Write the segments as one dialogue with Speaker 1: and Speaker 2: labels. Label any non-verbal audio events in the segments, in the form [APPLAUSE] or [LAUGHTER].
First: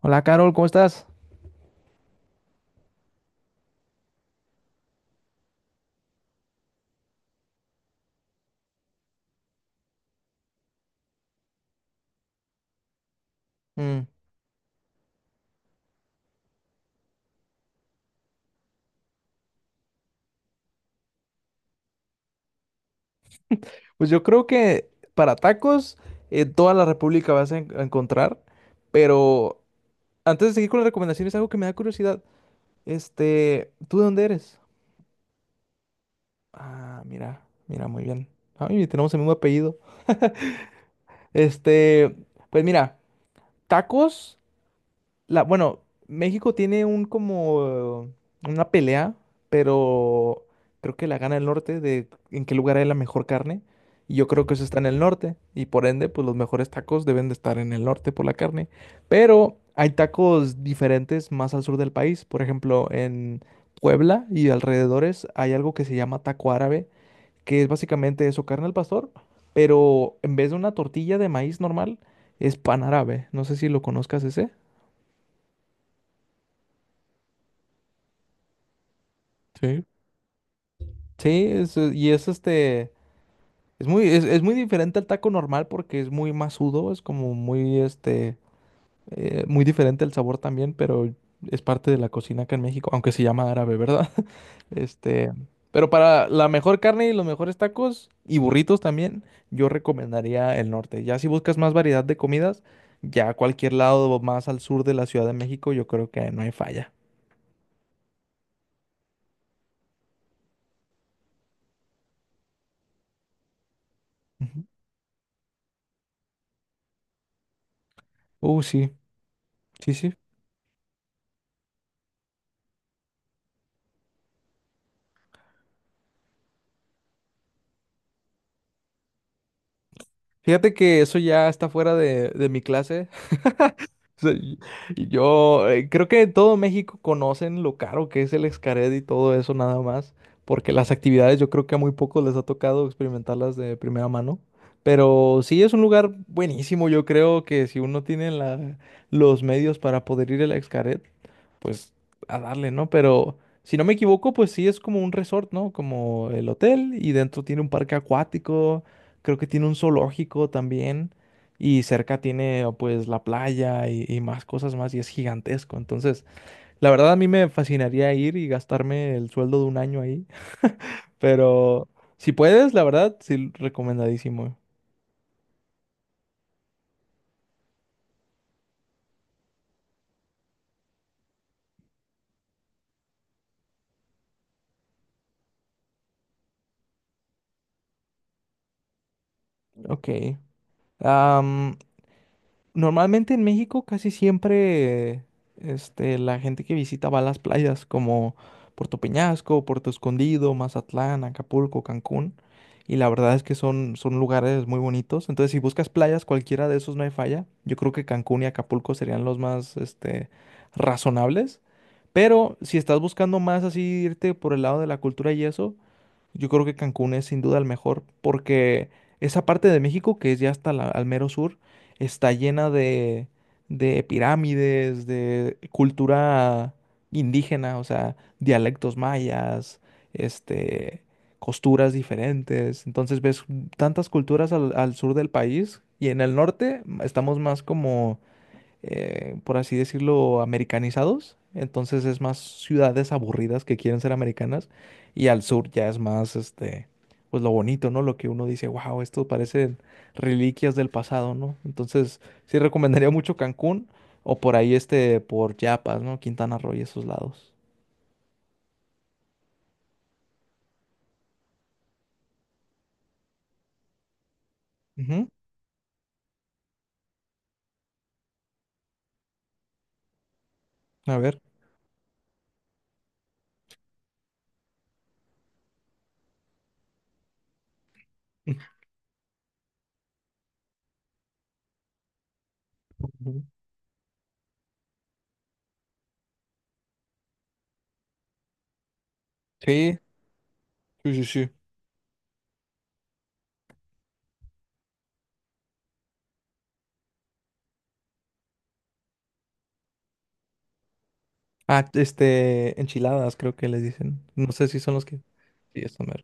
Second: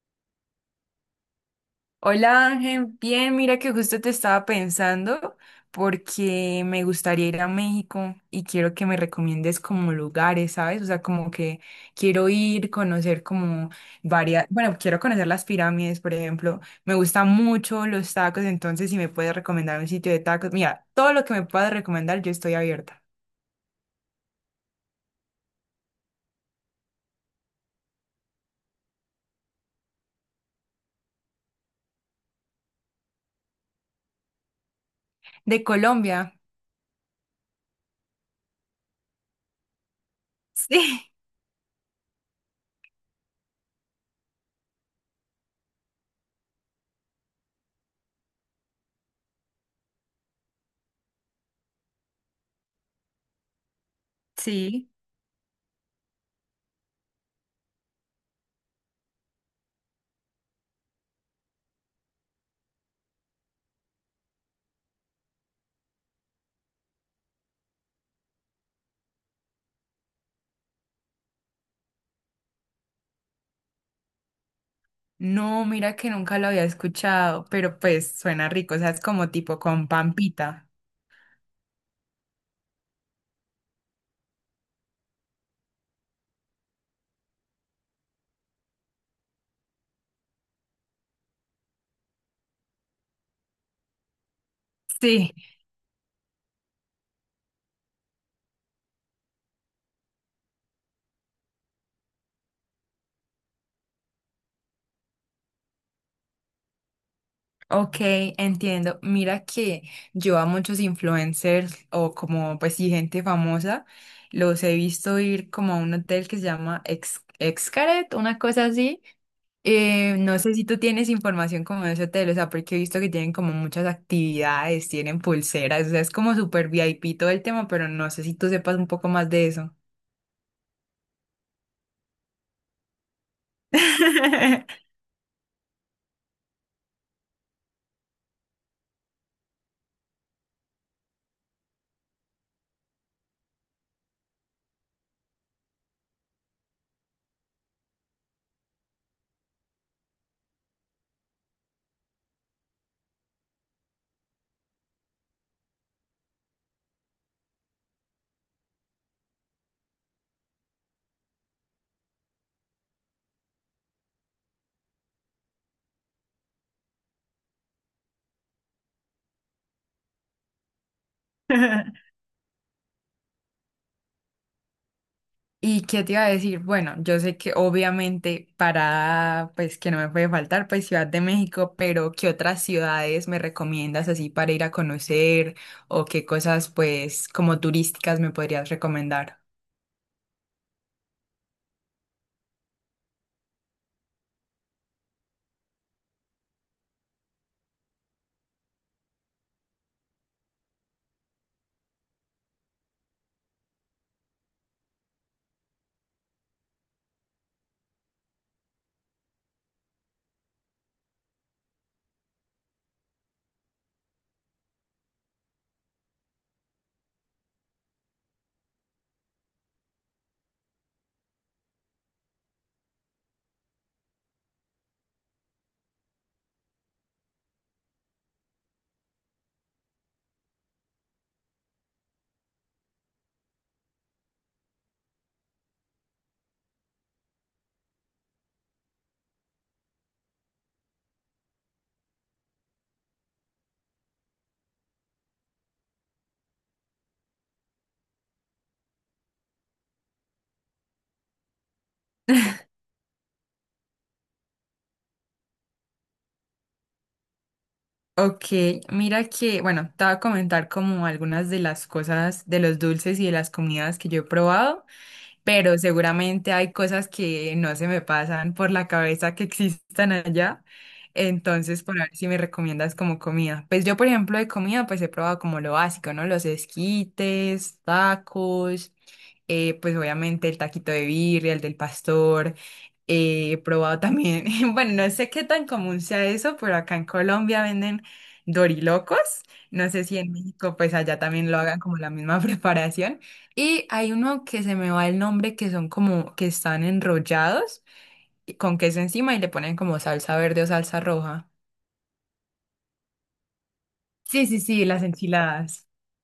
Speaker 1: Hola, Carol, ¿cómo estás?
Speaker 2: Hola Ángel, bien, mira que justo te estaba pensando porque me gustaría ir a México y quiero que me recomiendes como lugares, ¿sabes? O sea, como que quiero ir, conocer como
Speaker 1: Mm.
Speaker 2: varias, bueno, quiero conocer las pirámides, por ejemplo. Me gustan mucho los tacos, entonces si me puedes recomendar un sitio de tacos, mira, todo lo que me puedas recomendar, yo estoy abierta.
Speaker 1: Pues yo creo que para tacos en toda la República vas a, a encontrar, pero antes de seguir con las recomendaciones, algo que me da curiosidad. ¿Tú de dónde eres?
Speaker 2: De Colombia. [LAUGHS]
Speaker 1: Ah, mira, mira, muy bien. Ay, tenemos el mismo apellido.
Speaker 2: Sí.
Speaker 1: Este, pues mira, tacos. La, bueno, México tiene un como una pelea, pero creo que la gana el norte de en qué lugar hay la mejor carne. Y yo creo que eso está en
Speaker 2: Sí,
Speaker 1: el norte. Y por ende, pues los mejores tacos deben de estar en el norte por la carne. Pero hay tacos diferentes más al sur del país. Por ejemplo, en Puebla y alrededores hay algo que se llama taco árabe, que es básicamente eso, carne al pastor, pero en vez de una tortilla de maíz normal, es pan árabe. No sé si lo conozcas ese.
Speaker 2: no, mira que nunca lo había escuchado, pero pues suena rico, o sea, es como tipo
Speaker 1: Sí.
Speaker 2: con pampita.
Speaker 1: Sí, es, y es es muy diferente al taco normal porque es muy masudo, es como muy, muy diferente el sabor también, pero es parte de la cocina acá en México, aunque se llama árabe, ¿verdad? [LAUGHS] Este,
Speaker 2: Sí,
Speaker 1: pero para la mejor carne y los mejores tacos y burritos también, yo recomendaría el norte. Ya si buscas más variedad de comidas, ya cualquier lado más al sur de la Ciudad de México, yo creo que no hay falla.
Speaker 2: ok, entiendo. Mira que yo a muchos influencers o como pues sí gente famosa los
Speaker 1: Ujú.
Speaker 2: he visto ir como a un hotel que se llama Ex Xcaret, una cosa
Speaker 1: Sí,
Speaker 2: así.
Speaker 1: sí, sí.
Speaker 2: No sé si tú tienes información como de ese hotel, o sea, porque he visto que tienen como muchas actividades, tienen pulseras, o sea, es como súper VIP todo el tema, pero no sé si tú sepas un poco más de eso.
Speaker 1: Fíjate que eso ya está fuera de mi clase. [LAUGHS] sea,
Speaker 2: [LAUGHS]
Speaker 1: y yo creo que en todo México conocen lo caro que es el Xcaret y todo eso nada más, porque las actividades yo creo que a muy pocos les ha tocado experimentarlas de primera mano. Pero sí es un lugar buenísimo, yo creo que si uno tiene los medios para poder ir al Xcaret, pues a darle, ¿no? Pero si no me equivoco, pues sí es como un resort, ¿no? Como el hotel y dentro tiene un parque acuático, creo que tiene un zoológico también y cerca tiene oh, pues la playa y más cosas más y es gigantesco. Entonces, la verdad a mí me fascinaría ir y gastarme el sueldo de un año ahí, [LAUGHS] pero si puedes, la verdad, sí, recomendadísimo.
Speaker 2: ¿Y qué te iba a decir? Bueno, yo sé que obviamente para, pues que no me puede faltar, pues Ciudad de México, pero ¿qué otras ciudades me recomiendas así para ir a conocer o qué cosas pues como turísticas me podrías recomendar?
Speaker 1: Ok. Am, normalmente en México casi siempre la gente que visita va a las playas como Puerto Peñasco, Puerto Escondido, Mazatlán, Acapulco, Cancún. Y la verdad es que son, son lugares muy bonitos. Entonces, si buscas playas, cualquiera de esos no hay falla. Yo creo que Cancún y Acapulco serían los más razonables. Pero si estás buscando más así irte por el lado de la cultura y eso, yo creo que Cancún es sin duda el mejor porque esa parte de México, que es ya hasta al mero sur, está llena de pirámides, de cultura indígena, o sea, dialectos mayas, este, costuras diferentes. Entonces ves tantas culturas al, al sur del país y en el norte estamos más como por así decirlo, americanizados. Entonces es más ciudades aburridas que quieren ser americanas. Y al sur ya es más, pues lo bonito, ¿no? Lo que uno dice, wow, esto parecen reliquias del pasado, ¿no? Entonces sí recomendaría mucho Cancún o por ahí, por Chiapas, ¿no? Quintana Roo y esos lados.
Speaker 2: Ok, mira que, bueno, te voy a comentar como algunas de las cosas, de los dulces y de las comidas que yo he probado,
Speaker 1: Ujú.
Speaker 2: pero seguramente hay cosas que no se me pasan por la cabeza que existan allá.
Speaker 1: A ver.
Speaker 2: Entonces, por ver si me recomiendas como comida. Pues yo, por ejemplo, de comida, pues he probado como lo básico, ¿no? Los esquites, tacos, pues obviamente el taquito de birria, el del pastor.
Speaker 1: Ujú.
Speaker 2: Eh, he probado también, [LAUGHS] bueno, no sé qué tan común sea eso, pero acá en Colombia venden dorilocos. No
Speaker 1: Sí,
Speaker 2: sé si en México, pues
Speaker 1: sí,
Speaker 2: allá
Speaker 1: sí, sí.
Speaker 2: también lo hagan como la misma [LAUGHS] preparación. Y hay uno que se me va el nombre, que son como que están enrollados con queso encima y le ponen como salsa verde o salsa roja.
Speaker 1: Ah, enchiladas creo que les dicen.
Speaker 2: Sí,
Speaker 1: No
Speaker 2: sí,
Speaker 1: sé si
Speaker 2: sí,
Speaker 1: son
Speaker 2: las
Speaker 1: los que… Sí,
Speaker 2: enchiladas.
Speaker 1: esto mero.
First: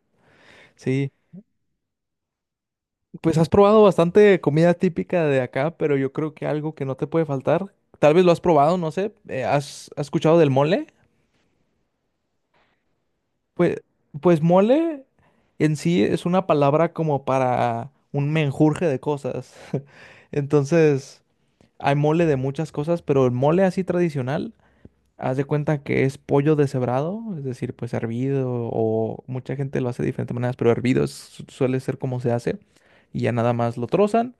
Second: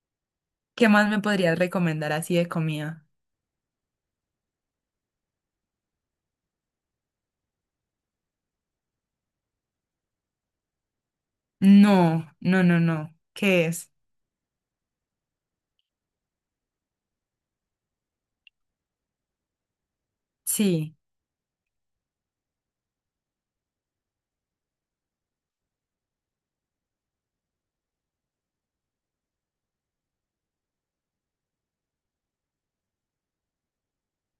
Speaker 2: ¿Qué más
Speaker 1: Sí.
Speaker 2: me podrías recomendar así de comida?
Speaker 1: Pues has probado bastante comida típica de acá, pero yo creo que algo que no te puede faltar, tal vez lo has probado, no sé, ¿has escuchado del mole?
Speaker 2: No, no, no, no. ¿Qué
Speaker 1: Pues,
Speaker 2: es?
Speaker 1: pues mole en sí es una palabra como para un menjurje de cosas. [LAUGHS]
Speaker 2: Sí.
Speaker 1: Entonces, hay mole de muchas cosas, pero el mole así tradicional. Haz de cuenta que es pollo deshebrado, es decir, pues hervido, o mucha gente lo hace de diferentes maneras, pero hervido suele ser como se hace, y ya nada más lo trozan,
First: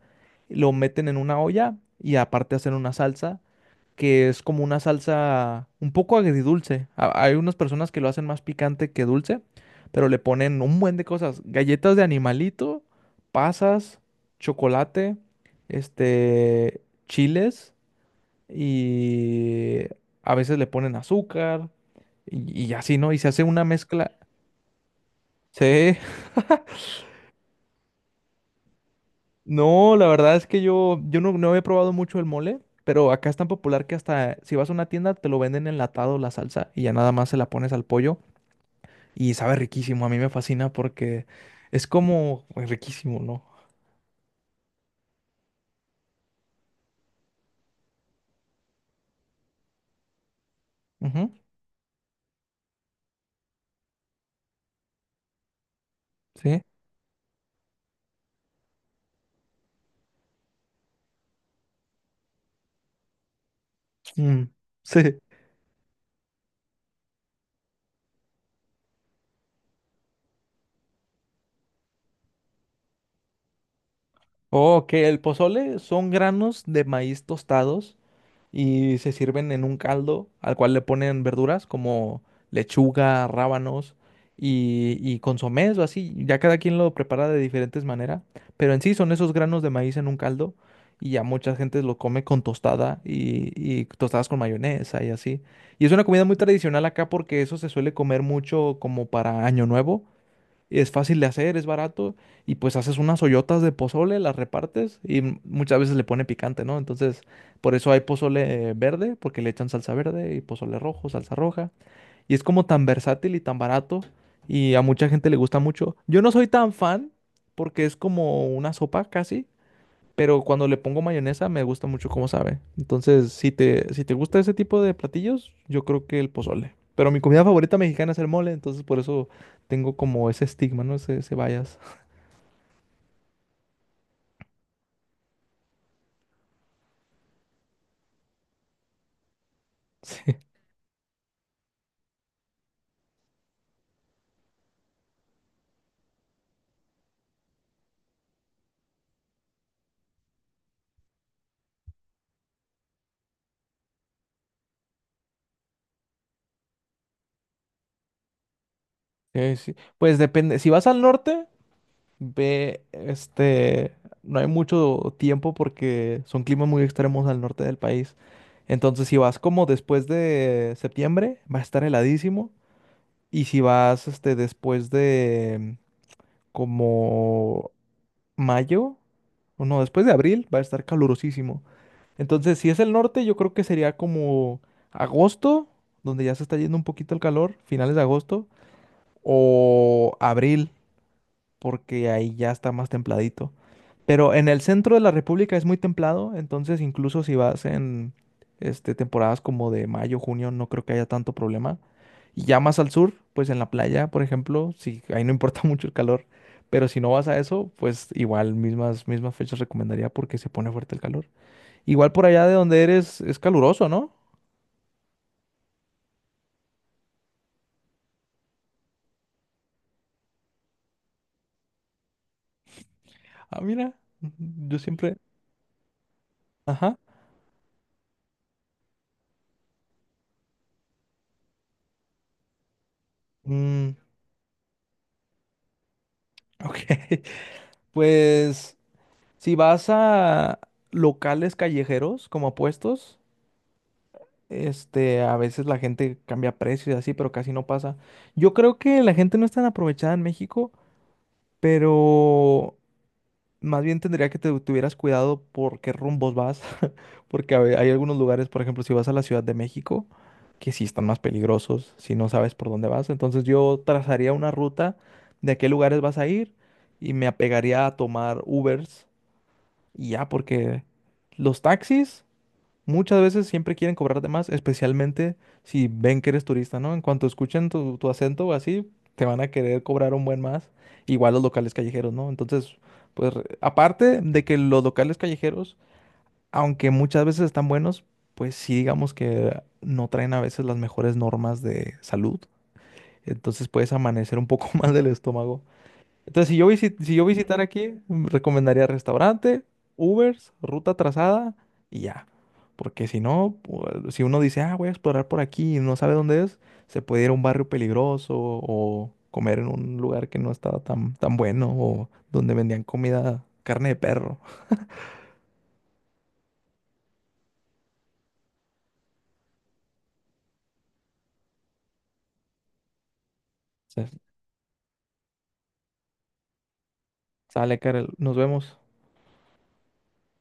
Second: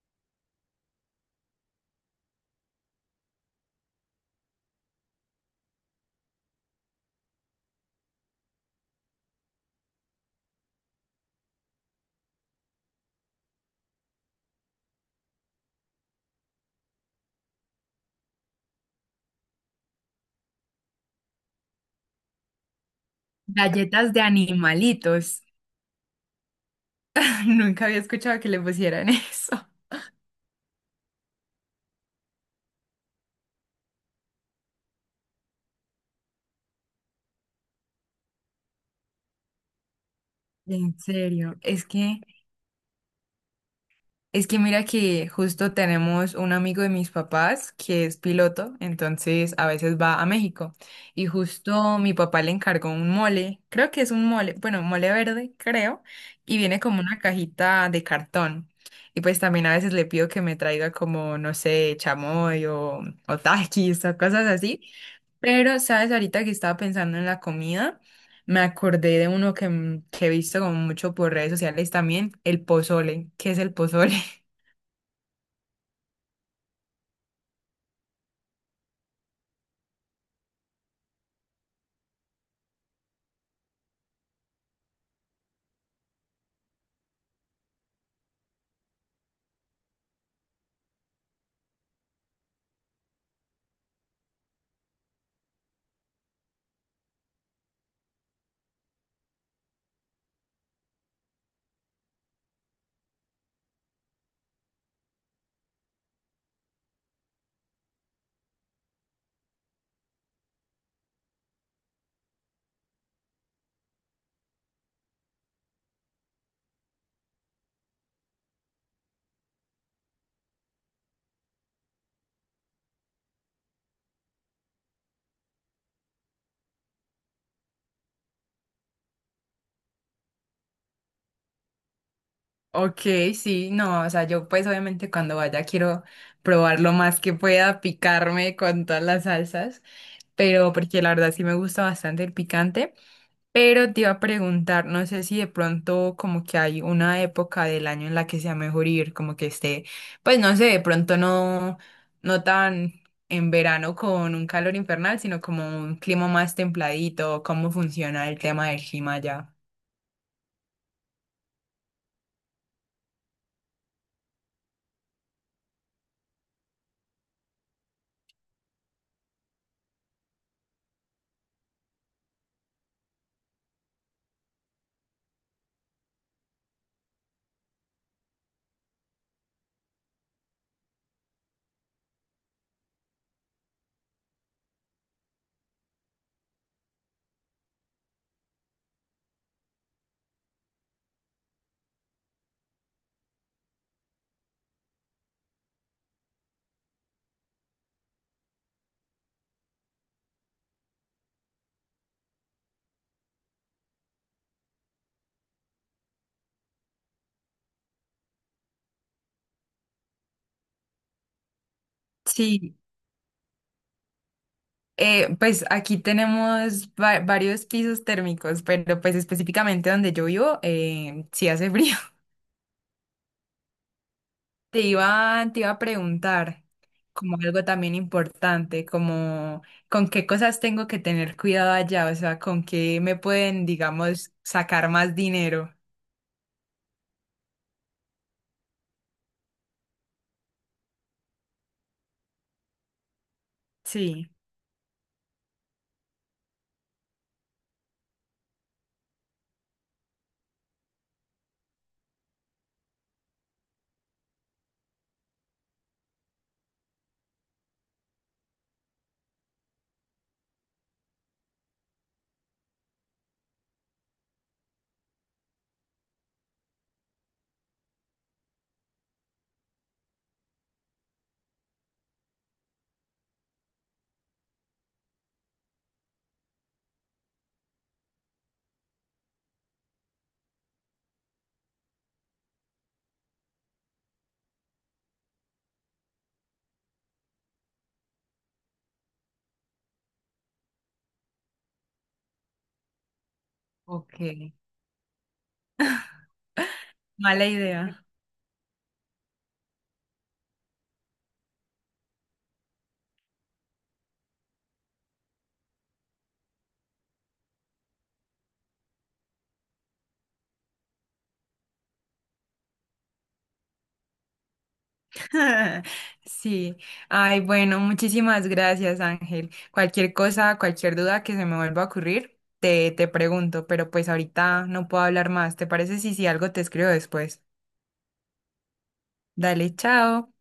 Speaker 1: lo meten en una olla y aparte hacen una salsa, que es como una salsa un poco agridulce. Hay unas personas que lo hacen más picante que dulce, pero le ponen un buen de cosas, galletas de animalito, pasas, chocolate, este, chiles y a veces le ponen azúcar y así, ¿no? Y se hace una mezcla.
Speaker 2: Galletas de animalitos.
Speaker 1: Sí. [LAUGHS]
Speaker 2: [LAUGHS] Nunca había escuchado que le pusieran [LAUGHS] eso.
Speaker 1: No, la verdad es que yo no, no he probado mucho el mole, pero acá es tan popular que hasta si vas a una tienda te lo venden enlatado la salsa y ya nada más se la pones al pollo y sabe riquísimo. A mí me fascina
Speaker 2: En
Speaker 1: porque
Speaker 2: serio, es
Speaker 1: es
Speaker 2: que
Speaker 1: como pues, riquísimo, ¿no?
Speaker 2: es que mira que justo tenemos un amigo de mis papás que es piloto, entonces a veces va a México y
Speaker 1: Ujú,
Speaker 2: justo mi papá le encargó un mole, creo que es un mole, bueno, mole verde, creo, y
Speaker 1: sí.
Speaker 2: viene como una cajita de cartón. Y pues también a veces le pido que me traiga como, no sé, chamoy o taquis o cosas
Speaker 1: Mm,
Speaker 2: así.
Speaker 1: [LAUGHS] sí.
Speaker 2: Pero, ¿sabes? Ahorita que estaba pensando en la comida, me acordé de uno que, que he visto como mucho por redes sociales también, el pozole. ¿Qué es el pozole? [LAUGHS]
Speaker 1: Ok, el pozole son granos de maíz tostados y se sirven en un caldo al cual le ponen verduras como lechuga, rábanos y consomés o así. Ya cada quien lo prepara de diferentes maneras, pero en sí son esos granos de maíz en un caldo y ya mucha gente lo come con tostada y tostadas con mayonesa y así. Y es una comida muy tradicional acá porque eso se suele comer mucho como para Año Nuevo, es fácil de hacer, es barato y pues haces unas ollotas de pozole, las repartes y muchas veces le pone picante, ¿no? Entonces, por eso hay pozole verde, porque le echan salsa verde y pozole rojo, salsa roja. Y es como tan versátil y tan barato y a mucha gente le gusta mucho. Yo no soy tan fan porque es como una sopa casi, pero cuando le pongo mayonesa me gusta mucho cómo sabe. Entonces, si te gusta ese tipo de platillos, yo creo que el pozole. Pero mi comida favorita mexicana es el mole, entonces por eso tengo como ese estigma, ¿no? Ese bias.
Speaker 2: Ok, sí, no, o sea, yo pues obviamente cuando vaya quiero probar lo más que pueda, picarme con todas las salsas,
Speaker 1: [LAUGHS]
Speaker 2: pero porque la verdad sí me gusta bastante el picante, pero te iba a preguntar, no sé si de pronto como que hay una época del año en la que sea mejor ir, como que esté, pues no sé, de pronto no, no tan en verano con un calor infernal, sino como un clima más templadito, cómo funciona el tema del clima allá.
Speaker 1: Sí, sí, sí. Pues depende. Si vas al norte, ve, no hay mucho tiempo porque son climas muy extremos al norte del país. Entonces, si vas como después de septiembre, va a estar heladísimo. Y si vas, después de como mayo, o no, después de abril va a estar calurosísimo. Entonces, si es el norte, yo creo que sería como agosto, donde ya se está yendo un poquito el calor, finales de agosto, o abril, porque ahí ya está más templadito. Pero en el centro de la República es muy templado, entonces incluso si vas en temporadas como de mayo, junio, no creo que haya tanto problema. Y ya más al sur, pues en la playa, por ejemplo, sí, ahí no importa [LAUGHS] mucho el calor. Pero si no vas a eso, pues igual mismas, mismas fechas recomendaría porque se pone fuerte el calor. Igual por allá de
Speaker 2: Sí,
Speaker 1: donde eres es caluroso, ¿no?
Speaker 2: Pues aquí tenemos varios pisos térmicos, pero pues específicamente donde yo vivo, sí hace frío. [LAUGHS]
Speaker 1: Ah, mira, yo
Speaker 2: Te
Speaker 1: siempre…
Speaker 2: iba, te iba a preguntar
Speaker 1: Ajá.
Speaker 2: como algo también importante, como con qué cosas tengo que tener cuidado allá, o sea, con qué me pueden,
Speaker 1: Mm,
Speaker 2: digamos, sacar más dinero.
Speaker 1: ok. [LAUGHS] Pues si vas a locales callejeros como a puestos,
Speaker 2: Sí,
Speaker 1: A veces la gente cambia precio y así, pero casi no pasa. Yo creo que la gente no es tan aprovechada en México, pero más bien tendría que te tuvieras cuidado por qué rumbos vas, [LAUGHS] porque hay algunos lugares, por ejemplo, si vas a la Ciudad de México, que sí están más peligrosos si no sabes por dónde vas. Entonces yo trazaría una ruta de a qué lugares vas a ir y me apegaría a tomar Ubers y ya, porque los taxis… Muchas veces siempre quieren cobrarte más, especialmente si ven que eres turista, ¿no? En cuanto escuchen tu, tu acento o así, te van a querer cobrar un buen más. Igual los locales callejeros, ¿no? Entonces, pues aparte de que los locales callejeros, aunque muchas veces están buenos, pues sí digamos que no traen a veces las mejores normas de salud. Entonces puedes
Speaker 2: ok.
Speaker 1: amanecer un poco [LAUGHS] más del estómago. Entonces, si yo
Speaker 2: Mala
Speaker 1: visitara aquí,
Speaker 2: idea.
Speaker 1: mm, recomendaría restaurante, Ubers, ruta trazada y ya. Porque si no, si uno dice, ah, voy a explorar por aquí y no sabe dónde es, se puede ir a un barrio peligroso o comer en un lugar que no estaba tan, tan bueno o donde vendían comida, carne de perro. [LAUGHS]
Speaker 2: [LAUGHS] Sí. Ay, bueno, muchísimas gracias, Ángel. Cualquier cosa, cualquier duda que se me vuelva a ocurrir, te pregunto, pero pues
Speaker 1: O
Speaker 2: ahorita no puedo hablar más. ¿Te parece si, si algo te escribo después?
Speaker 1: sale, Karel, nos vemos.
Speaker 2: Dale, chao.